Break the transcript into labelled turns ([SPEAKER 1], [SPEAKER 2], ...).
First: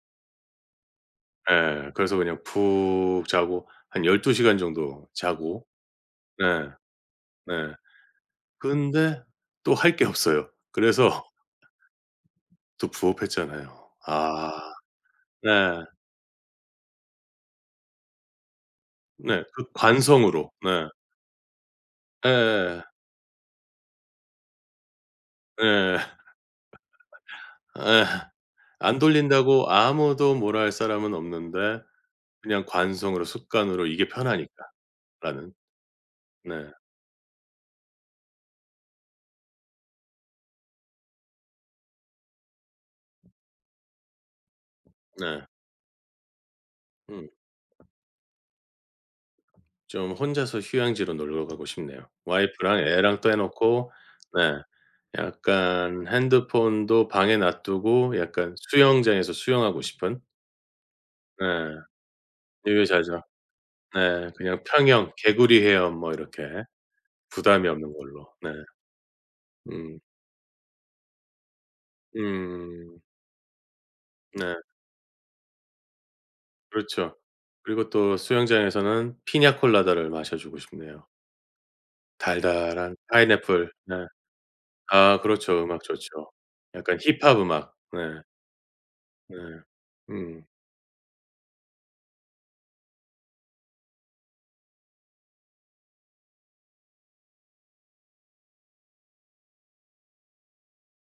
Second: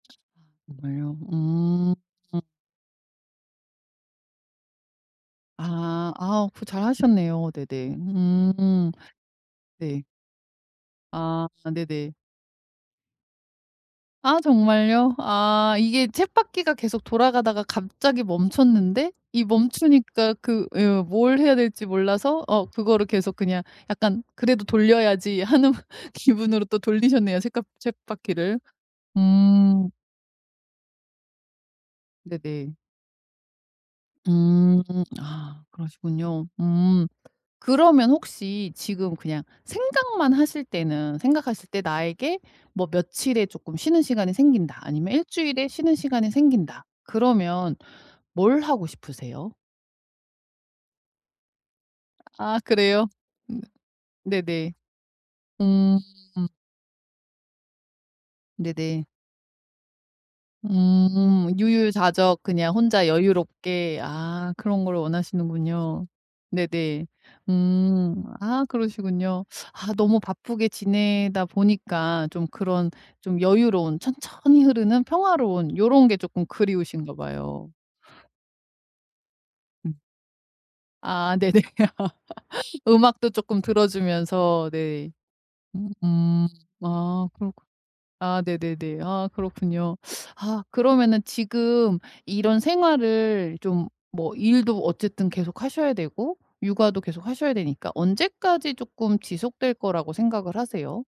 [SPEAKER 1] 정말요?
[SPEAKER 2] 예,
[SPEAKER 1] 음.
[SPEAKER 2] 그래서 그냥 푹 자고 한 12 시간 정도 자고
[SPEAKER 1] 아 아 그거
[SPEAKER 2] 네.
[SPEAKER 1] 잘하셨네요.
[SPEAKER 2] 네.
[SPEAKER 1] 네네. 음.
[SPEAKER 2] 근데 또 할
[SPEAKER 1] 네.
[SPEAKER 2] 게 없어요. 그래서
[SPEAKER 1] 아 네네.
[SPEAKER 2] 또 부업했잖아요.
[SPEAKER 1] 아
[SPEAKER 2] 아
[SPEAKER 1] 정말요?
[SPEAKER 2] 네.
[SPEAKER 1] 아 이게 쳇바퀴가 계속 돌아가다가 갑자기 멈췄는데,
[SPEAKER 2] 네
[SPEAKER 1] 이
[SPEAKER 2] 그
[SPEAKER 1] 멈추니까
[SPEAKER 2] 관성으로.
[SPEAKER 1] 그
[SPEAKER 2] 네.
[SPEAKER 1] 예 뭘 해야 될지 몰라서 어
[SPEAKER 2] 예.
[SPEAKER 1] 그거를 계속 그냥 약간 '그래도 돌려야지.' 하는
[SPEAKER 2] 예.
[SPEAKER 1] 기분으로 또 돌리셨네요. 쳇가
[SPEAKER 2] 예
[SPEAKER 1] 쳇바퀴를.
[SPEAKER 2] 안 돌린다고
[SPEAKER 1] 음.
[SPEAKER 2] 아무도 뭐라 할 사람은 없는데 그냥
[SPEAKER 1] 네네.
[SPEAKER 2] 관성으로 습관으로 이게 편하니까.
[SPEAKER 1] 음.
[SPEAKER 2] 나는.
[SPEAKER 1] 아 그러시군요.
[SPEAKER 2] 네.
[SPEAKER 1] 음. 그러면 혹시 지금 그냥 생각만 하실 때는 생각하실 때 '나에게 뭐 며칠에 쪼끔 쉬는 시간이 생긴다.' 아니면 '1
[SPEAKER 2] 네.
[SPEAKER 1] 주일의 쉬는 시간이 생긴다.'
[SPEAKER 2] 음.
[SPEAKER 1] 그러면 뭘 하고 싶으세요?
[SPEAKER 2] 좀 혼자서 휴양지로 놀러 가고 싶네요.
[SPEAKER 1] 아
[SPEAKER 2] 와이프랑
[SPEAKER 1] 그래요?
[SPEAKER 2] 애랑 떼어 놓고 네.
[SPEAKER 1] 네네. 음.
[SPEAKER 2] 약간 핸드폰도 방에 놔두고 약간
[SPEAKER 1] 네네.
[SPEAKER 2] 수영장에서 수영하고 싶은. 예
[SPEAKER 1] 음 유유자적 그냥 혼자
[SPEAKER 2] 유유자적.
[SPEAKER 1] 여유롭게
[SPEAKER 2] 네
[SPEAKER 1] 아
[SPEAKER 2] 그냥
[SPEAKER 1] 그런 걸
[SPEAKER 2] 평영, 개구리 헤엄
[SPEAKER 1] 원하시는군요.
[SPEAKER 2] 뭐 이렇게
[SPEAKER 1] 네네.
[SPEAKER 2] 부담이 없는
[SPEAKER 1] 음
[SPEAKER 2] 걸로. 네.
[SPEAKER 1] 아 그러시군요. 아
[SPEAKER 2] 음.
[SPEAKER 1] 너무 바쁘게 지내다 보니까 좀 그런
[SPEAKER 2] 음.
[SPEAKER 1] 좀 여유로운
[SPEAKER 2] 네.
[SPEAKER 1] 천천히 흐르는 평화로운 요론 게 쪼끔 그리우신가
[SPEAKER 2] 그렇죠.
[SPEAKER 1] 봐요.
[SPEAKER 2] 그리고 또 수영장에서는
[SPEAKER 1] 음.
[SPEAKER 2] 피냐콜라다를 마셔주고 싶네요.
[SPEAKER 1] 아 네네.
[SPEAKER 2] 달달한
[SPEAKER 1] 음악도 쪼끔
[SPEAKER 2] 파인애플. 네.
[SPEAKER 1] 들어주면서 네.
[SPEAKER 2] 아 그렇죠. 음악 좋죠.
[SPEAKER 1] 으음.
[SPEAKER 2] 약간
[SPEAKER 1] 아
[SPEAKER 2] 힙합
[SPEAKER 1] 그렇구
[SPEAKER 2] 음악. 네.
[SPEAKER 1] 아 네네네. 아
[SPEAKER 2] 네.
[SPEAKER 1] 그렇군요.
[SPEAKER 2] 음.
[SPEAKER 1] 아 그러면은 지금 이런 생활을 좀 뭐 일도 어쨌든 계속 하셔야 되고 육아도 계속하셔야 되니까 언제까지 쪼끔 지속될 거라고 생각을 하세요?